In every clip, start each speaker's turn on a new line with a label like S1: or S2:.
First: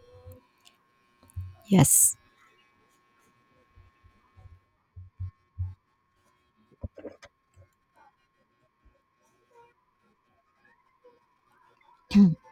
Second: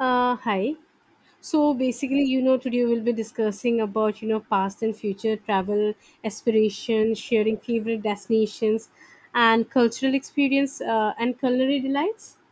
S1: Hi. So
S2: Yes.
S1: basically, you know, today we'll be discussing about, you know, past and future travel aspirations, sharing favorite destinations, and cultural experience and culinary delights.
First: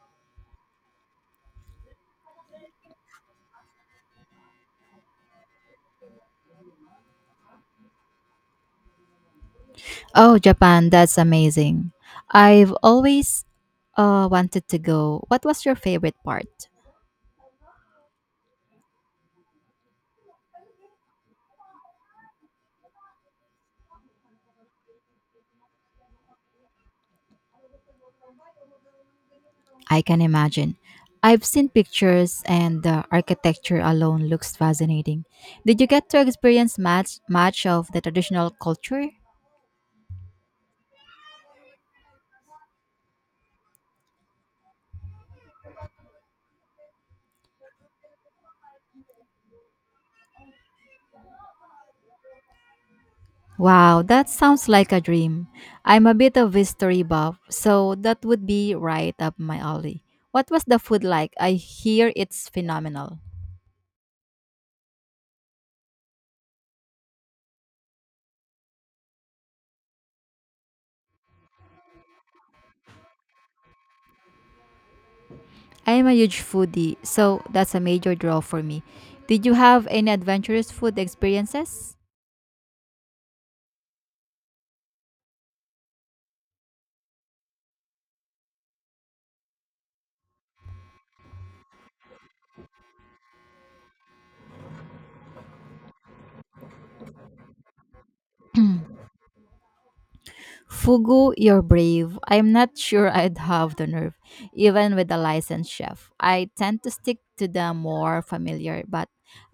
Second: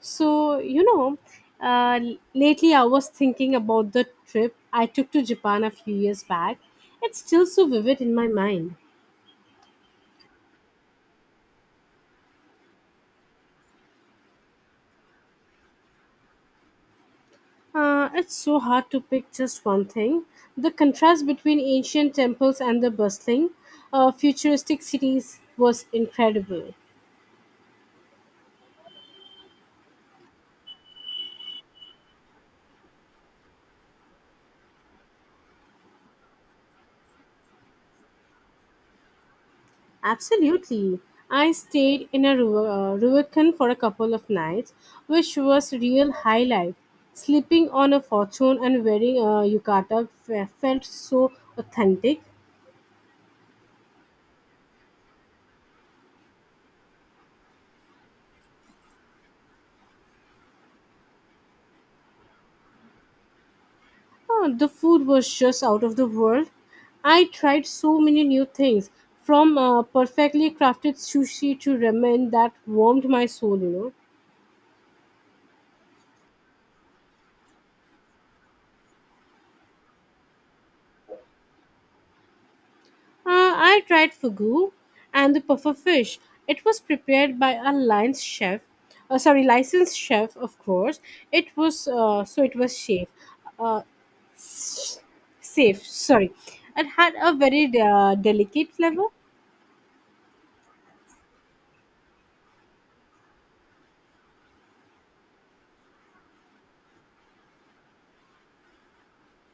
S1: So, you know, uh, Lately I was thinking about the trip I took to Japan a few years back. It's still so vivid in my mind.
S2: Oh, Japan, that's amazing. I've always wanted to go. What was your favorite part?
S1: It's so hard to pick just one thing. The contrast between ancient temples and the bustling, futuristic cities was incredible.
S2: I can imagine. I've seen pictures and the architecture alone looks fascinating. Did you get to experience much of the traditional culture?
S1: Absolutely. I stayed in a Ruacán for a couple of nights, which was real highlight. Sleeping on a fortune and wearing a yukata felt so authentic.
S2: Wow, that sounds like a dream. I'm a bit of history buff, so that would be right up my alley. What was the food like? I hear it's phenomenal.
S1: Oh, the food was just out of the world. I tried so many new things, from perfectly crafted sushi to ramen that warmed my soul.
S2: I am a huge foodie, so that's a major draw for me. Did you have any adventurous food experiences?
S1: I tried fugu and the puffer fish. It was prepared by a lion's chef, sorry, licensed chef, of course. It was, so it was safe. Uh, safe, sorry. It had a very delicate flavor.
S2: Fugu, you're brave. I'm not sure I'd have the nerve, even with a licensed chef. I tend to stick to the more familiar, but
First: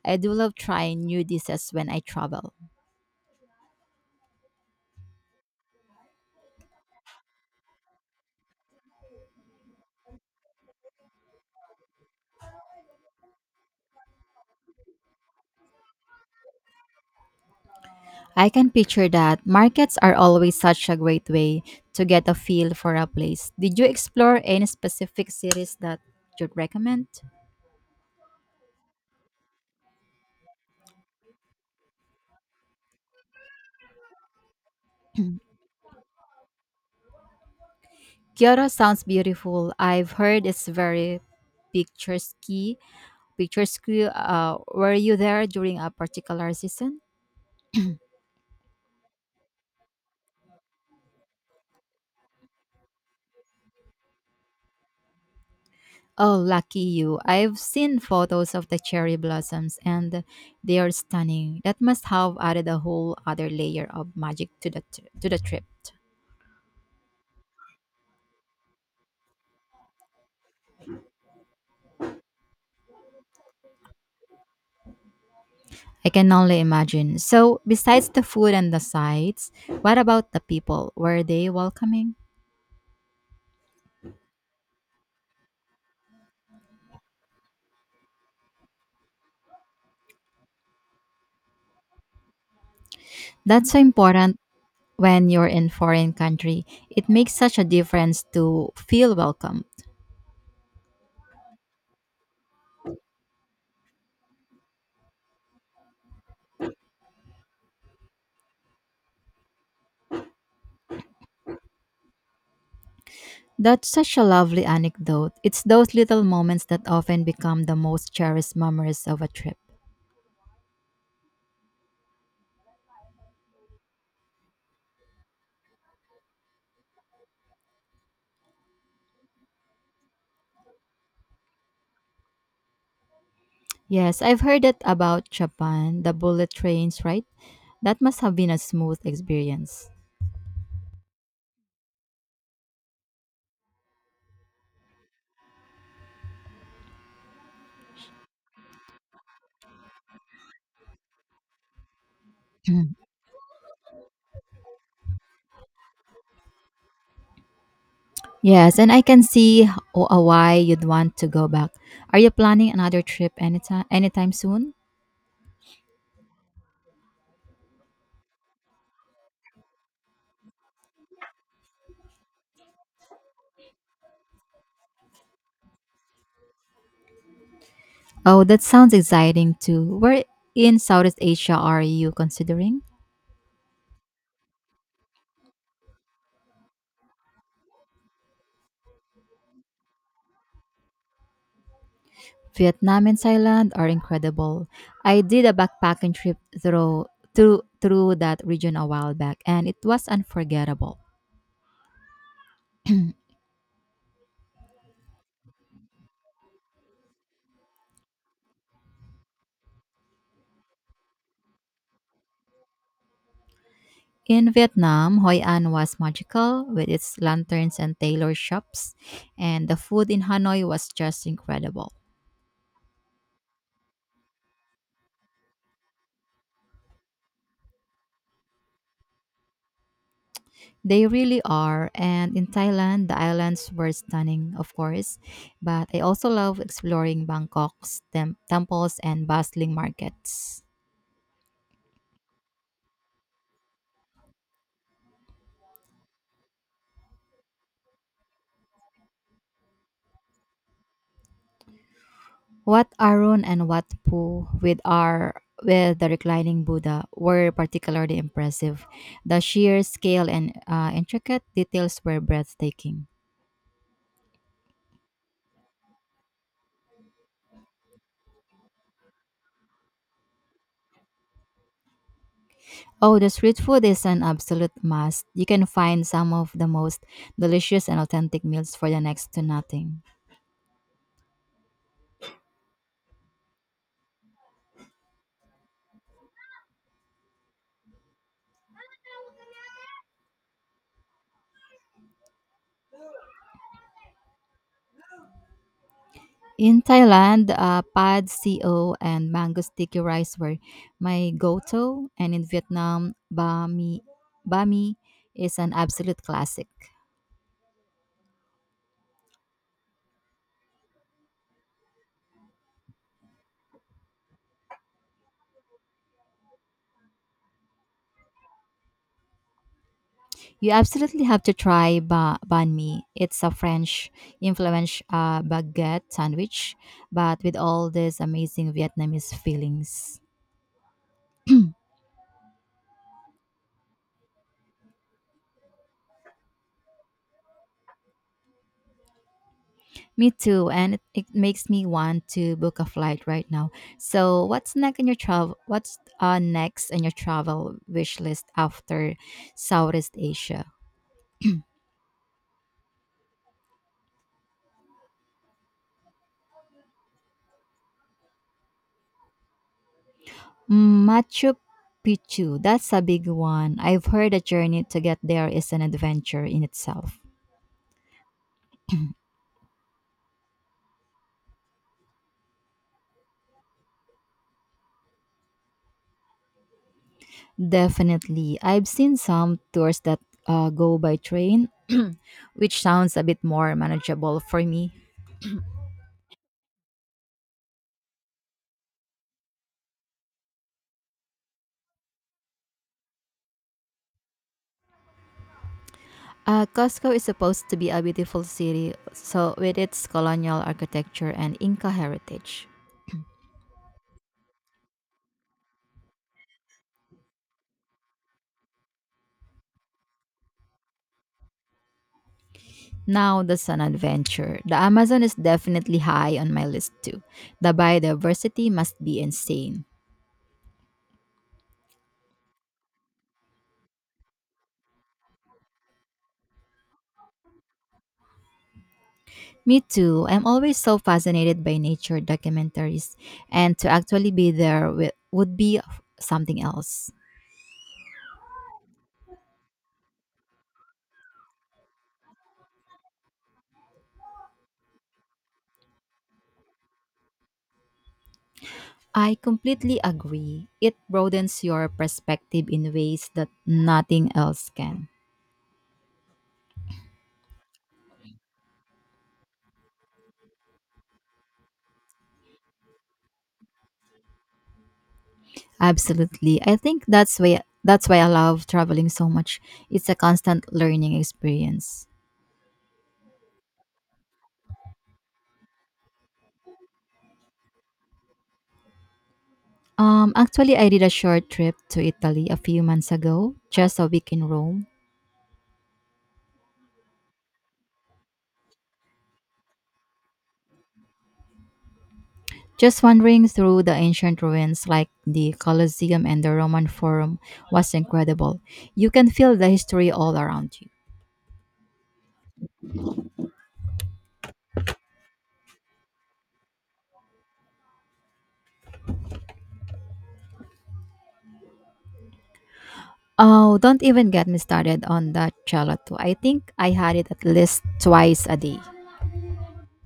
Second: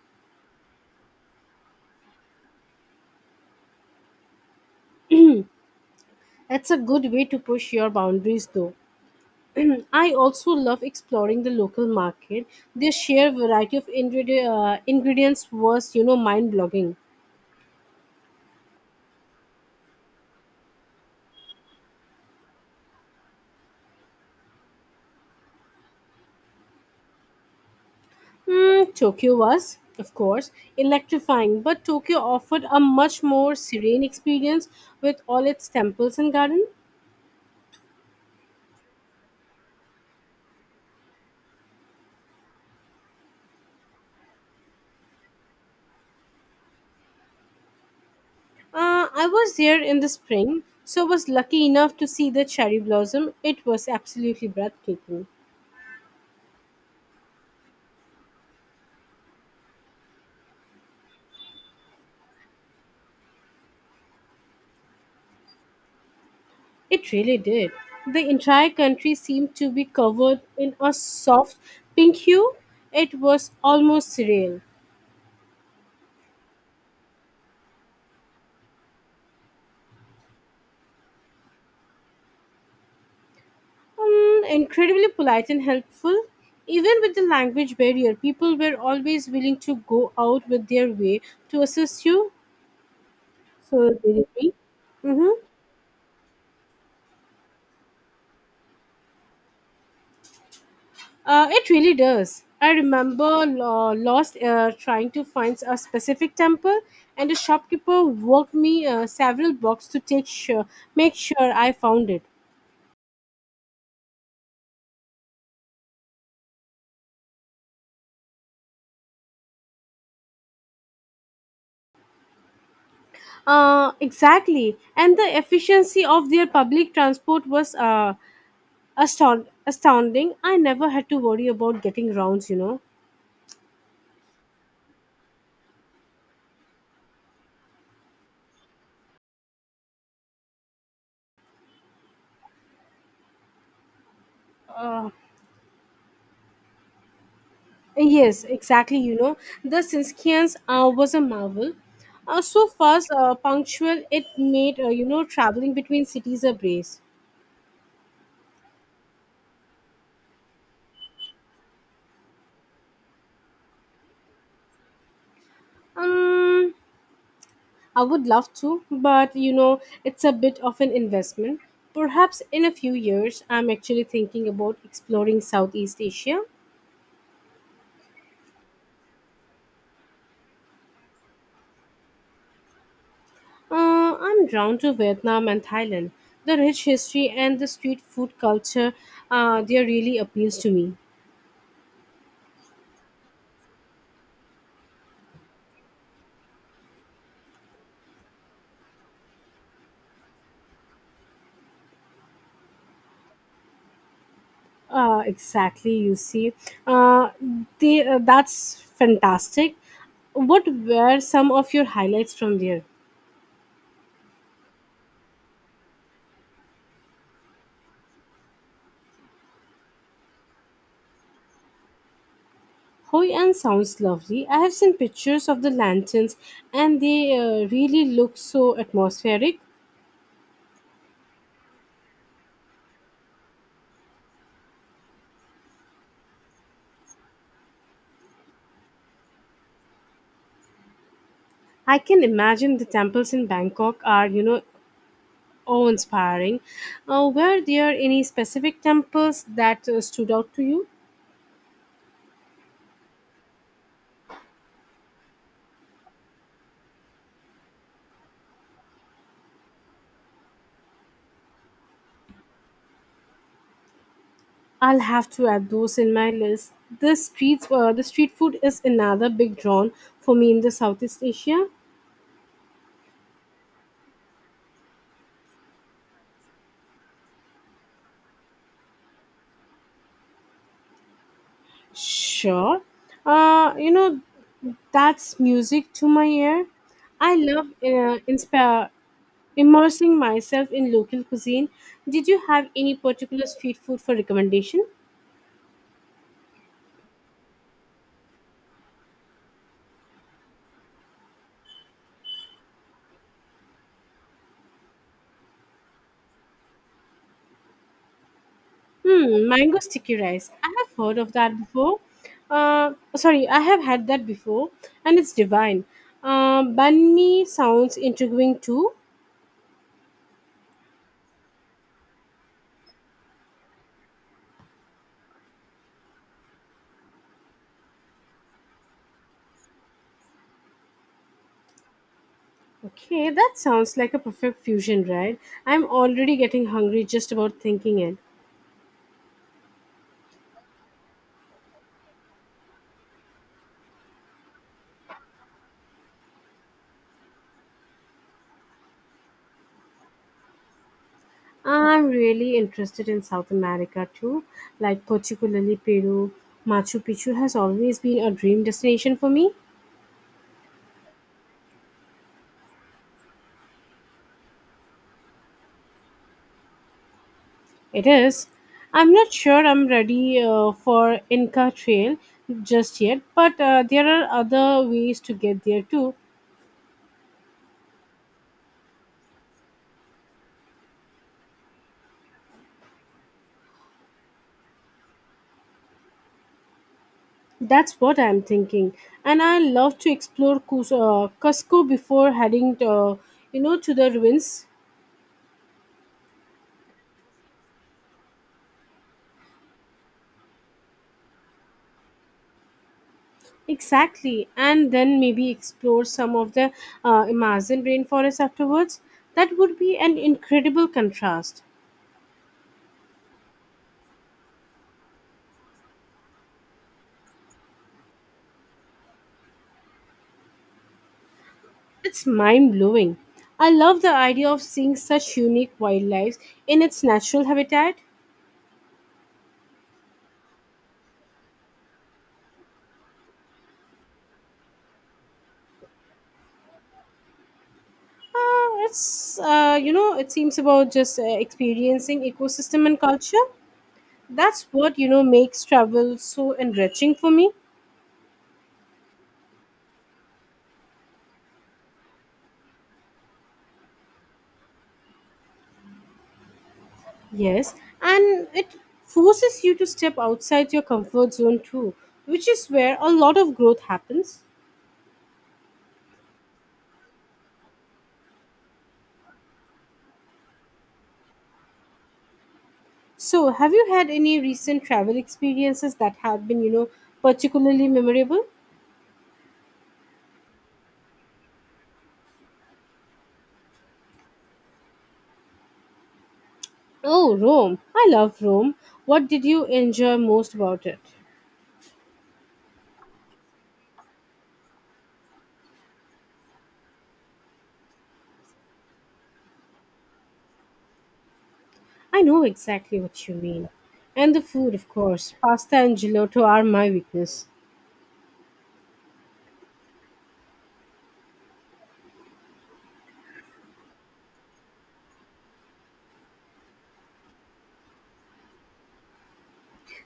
S2: I do love trying new dishes when I travel.
S1: That's a good way to push your boundaries, though. I also love exploring the local market. The sheer variety of ingredients was, you know, mind-blogging.
S2: I can picture that. Markets are always such a great way to get a feel for a place. Did you explore any specific cities that you'd recommend?
S1: Mm, Tokyo was, of course, electrifying, but Tokyo offered a much more serene experience with all its temples and gardens.
S2: Kyoto sounds beautiful. I've heard it's very picturesque. Picturesque. Were you there during a particular season?
S1: I was there in the spring, so was lucky enough to see the cherry blossom. It was absolutely breathtaking.
S2: Oh, lucky you. I've seen photos of the cherry blossoms and they are stunning. That must have added a whole other layer of magic to to the trip.
S1: It really did. The entire country seemed to be covered in a soft pink hue. It was almost surreal.
S2: I can only imagine. So, besides the food and the sights, what about the people? Were they welcoming?
S1: Incredibly polite and helpful. Even with the language barrier, people were always willing to go out with their way to assist you.
S2: That's so
S1: So, did
S2: important
S1: it.
S2: when
S1: Mm-hmm.
S2: you're in foreign country. It makes such a difference to feel welcome.
S1: It really does. I remember lost trying to find a specific temple, and the shopkeeper walked me several blocks to take sure, make sure I found it.
S2: That's such a lovely anecdote. It's those little moments that often become the most cherished memories of a trip.
S1: Exactly. And the efficiency of their public transport was astounding. I never had to worry about getting rounds.
S2: Yes, I've heard it about Japan, the bullet trains, right? That must have been a smooth experience.
S1: Uh, yes, exactly. You know, the Sinskians was a marvel. So fast, punctual, it made, you know, traveling between cities a breeze.
S2: Yes, and I can see why you'd want to go back. Are you planning another trip anytime soon?
S1: Um, I would love to, but you know, it's a bit of an investment. Perhaps in a few years, I'm actually thinking about exploring Southeast Asia.
S2: Oh, that sounds exciting too. Where in Southeast Asia are you considering?
S1: I'm drawn to Vietnam and Thailand. The rich history and the street food culture, they really appeals to me.
S2: Vietnam and Thailand are incredible. I did a backpacking trip through that region a while back, and it was unforgettable.
S1: Exactly, you see. Uh, they, that's fantastic. What were some of your highlights from there?
S2: In Vietnam, Hoi An was magical with its lanterns and tailor shops, and the food in Hanoi was just incredible.
S1: Hoi An sounds lovely. I have seen pictures of the lanterns and they really look so atmospheric.
S2: They really are. And in Thailand, the islands were stunning, of course, but I also love exploring Bangkok's temples and bustling markets.
S1: I can imagine the temples in Bangkok are, you know, oh, inspiring. Were there any specific temples that stood out to you?
S2: Wat Arun and Wat Pu with our with the reclining Buddha were particularly impressive. The sheer scale and intricate details were breathtaking.
S1: I'll have to add those in my list. The streets, the street food is another big drawn for me in the Southeast Asia.
S2: Oh, the street food is an absolute must. You can find some of the most delicious and authentic meals for the next to nothing.
S1: Sure. Uh, you know, that's music to my ear. I love immersing myself in local cuisine. Did you have any particular street food for recommendation?
S2: In Thailand, pad co and mango sticky rice were my go-to, and in Vietnam, bami is an absolute classic.
S1: Hmm, mango sticky rice. I have heard of that before. Sorry, I have had that before, and it's divine. Banh mi sounds intriguing too.
S2: You absolutely have to try banh mi. It's a French influenced baguette sandwich, but with all these amazing Vietnamese fillings.
S1: Okay, that sounds like a perfect fusion, right? I'm already getting hungry just about thinking it.
S2: Me too, and it makes me want to book a flight right now. What's next on your travel wish list after Southeast Asia?
S1: I'm really interested in South America too, like particularly Peru. Machu Picchu has always been a dream destination for me.
S2: Mm, Machu Picchu. That's a big one. I've heard the journey to get there is an adventure in itself.
S1: It is. I'm not sure I'm ready for Inca Trail just yet, but there are other ways to get there too.
S2: Definitely, I've seen some tours that go by train, which sounds a bit more manageable for me.
S1: That's what I'm thinking. And I love to explore Cusco before heading to, you know, to the ruins.
S2: Costco is supposed to be a beautiful city, so with its colonial architecture and Inca heritage.
S1: Exactly. And then maybe explore some of the Amazon rainforest afterwards. That would be an incredible contrast.
S2: Now the sun adventure. The Amazon is definitely high on my list too. The biodiversity must be insane.
S1: It's mind blowing. I love the idea of seeing such unique wildlife in its natural habitat.
S2: Me too. I'm always so fascinated by nature documentaries, and to actually be there would be something else.
S1: It's you know it seems about just experiencing ecosystem and culture. That's what you know makes travel so enriching for me.
S2: I completely agree. It broadens your perspective in ways that nothing else can.
S1: Yes, and it forces you to step outside your comfort zone too, which is where a lot of growth happens.
S2: Absolutely. I think that's why I love traveling so much. It's a constant learning experience.
S1: So, have you had any recent travel experiences that have been you know particularly memorable?
S2: Actually, I did a short trip to Italy a few months ago, just a week in Rome.
S1: Oh, Rome. I love Rome. What did you enjoy most about it?
S2: Just wandering through the ancient ruins like the Colosseum and the Roman Forum was incredible. You can feel the history all around you.
S1: I know exactly what you mean. And the food, of course. Pasta and gelato are my weakness.
S2: Oh, don't even get me started on that gelato. I think I had it at least twice a day.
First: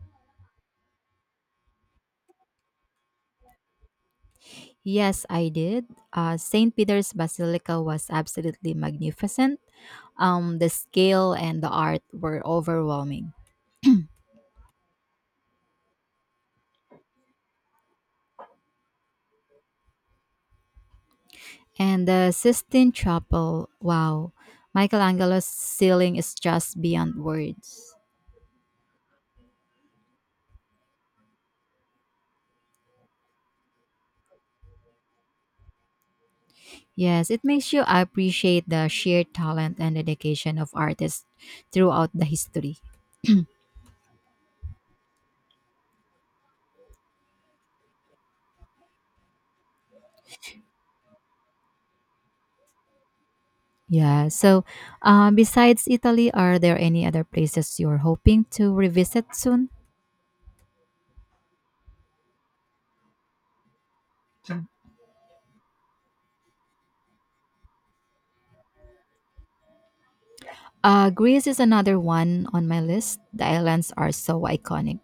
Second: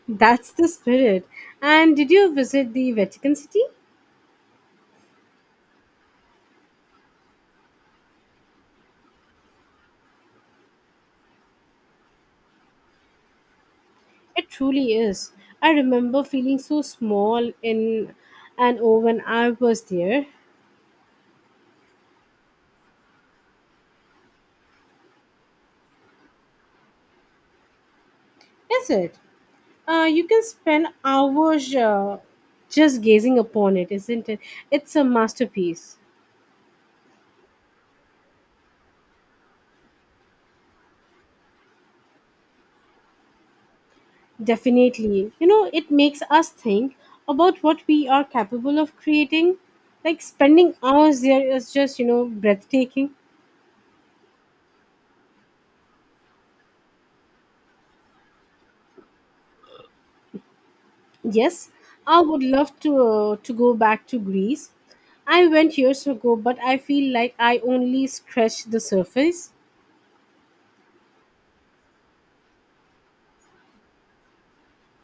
S1: That's the spirit. And did you visit the Vatican City?
S2: Yes, I did. St. Peter's Basilica was absolutely magnificent. The scale and the art were overwhelming.
S1: It truly is. I remember feeling so small in and oh when I was there.
S2: And the Sistine Chapel, wow, Michelangelo's ceiling is just beyond words.
S1: Is it? You can spend hours just gazing upon it, isn't it? It's a masterpiece.
S2: Yes, it makes you appreciate the sheer talent and dedication of artists throughout the history.
S1: Definitely. You know, it makes us think about what we are capable of creating. Like spending hours there is just, you know, breathtaking.
S2: Yeah. So, besides Italy, are there any other places you're hoping to revisit soon?
S1: Yes, I would love to go back to Greece. I went years ago, but I feel like I only scratched the surface.
S2: Greece is another one on my list. The islands are so iconic.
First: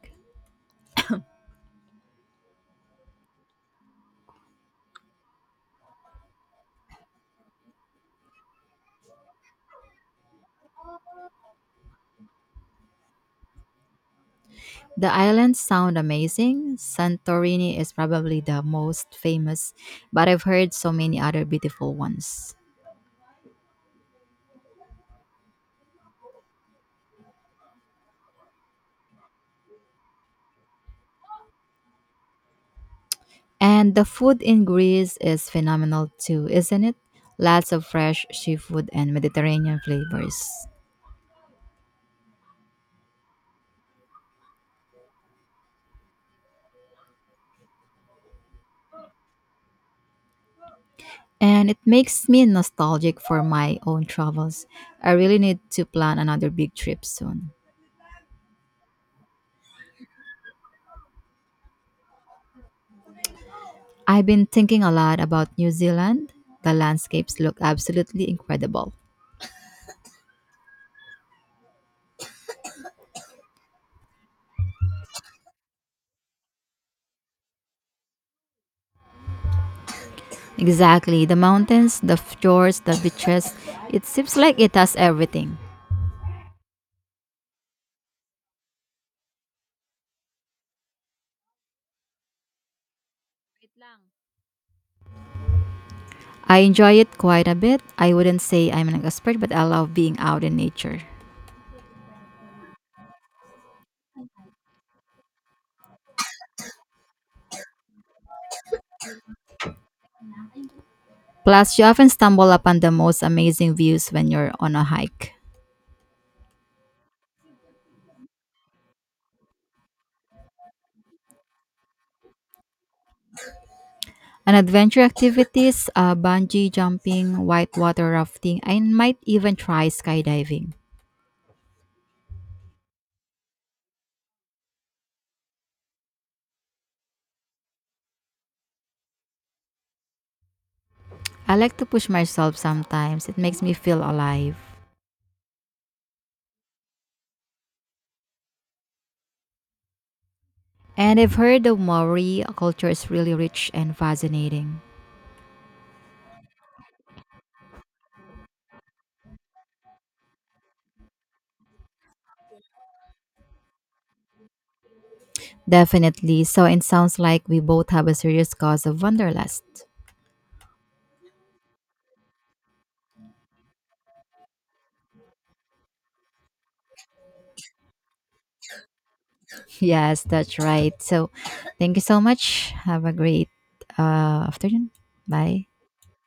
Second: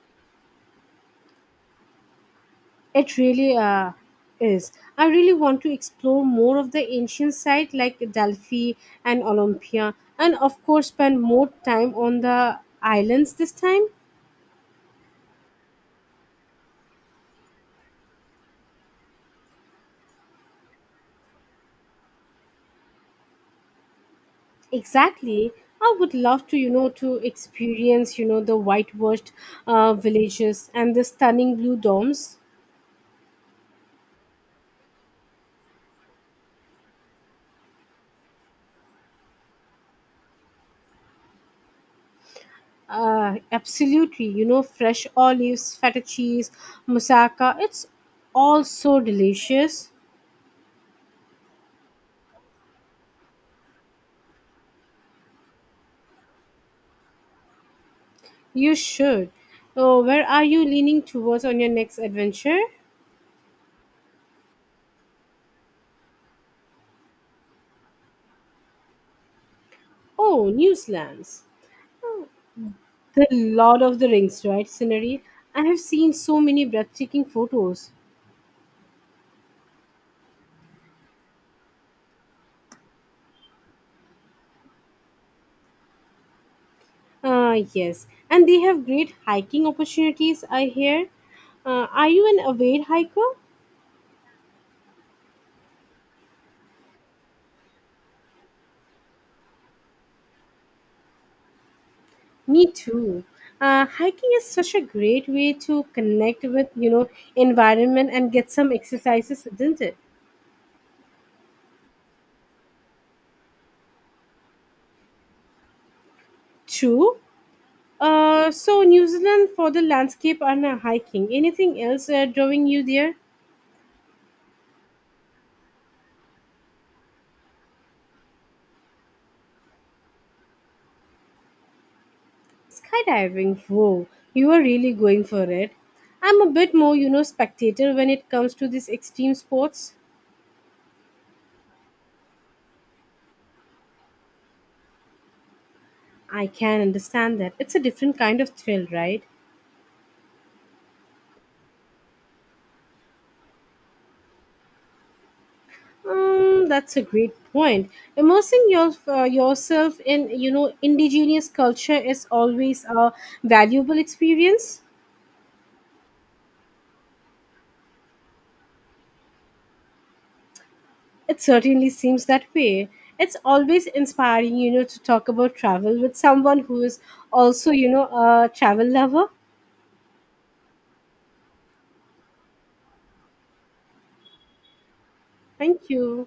S1: It really is. I really want to explore more of the ancient site like Delphi and Olympia, and of course, spend more time on the islands this time.
S2: The islands sound amazing. Santorini is probably the most famous, but I've heard so many other beautiful ones.
S1: Exactly. I would love to, you know, to experience, you know, the whitewashed villages and the stunning blue domes.
S2: And the food in Greece is phenomenal too, isn't it? Lots of fresh seafood and Mediterranean flavors.
S1: Absolutely, you know, fresh olives, feta cheese, moussaka. It's all so delicious.
S2: And it makes me nostalgic for my own travels. I really need to plan another big trip soon.
S1: You should. Oh, where are you leaning towards on your next adventure?
S2: I've been thinking a lot about New Zealand. The landscapes look absolutely incredible.
S1: Oh, New Zealand's. The Lord of the Rings, right, scenery? I have seen so many breathtaking photos.
S2: Exactly, the mountains, the fjords, the beaches. It seems like it has everything.
S1: Yes, and they have great hiking opportunities, I hear. Are you an avid hiker?
S2: I enjoy it quite a bit. I wouldn't say I'm an expert, but I love being out in nature.
S1: Me too. Hiking is such a great way to connect with, you know, environment and get some exercises, isn't it?
S2: Plus, you often stumble upon the most amazing views when you're on a hike.
S1: True. So New Zealand for the landscape and hiking. Anything else drawing you there?
S2: And adventure activities, bungee jumping, whitewater rafting. I might even try skydiving.
S1: Skydiving. Whoa, you are really going for it. I'm a bit more, you know, spectator when it comes to these extreme sports.
S2: I like to push myself sometimes. It makes me feel alive.
S1: I can understand that. It's a different kind of thrill, right?
S2: And I've heard the Maori culture is really rich and fascinating.
S1: That's a great point. Immersing your, yourself in, you know, indigenous culture is always a valuable experience.
S2: Definitely. So it sounds like we both have a serious cause of wanderlust.
S1: It certainly seems that way. It's always inspiring, you know, to talk about travel with someone who is also, you know, a travel lover.
S2: Yes, that's right. So thank you so much. Have a great afternoon. Bye.
S1: Thank you.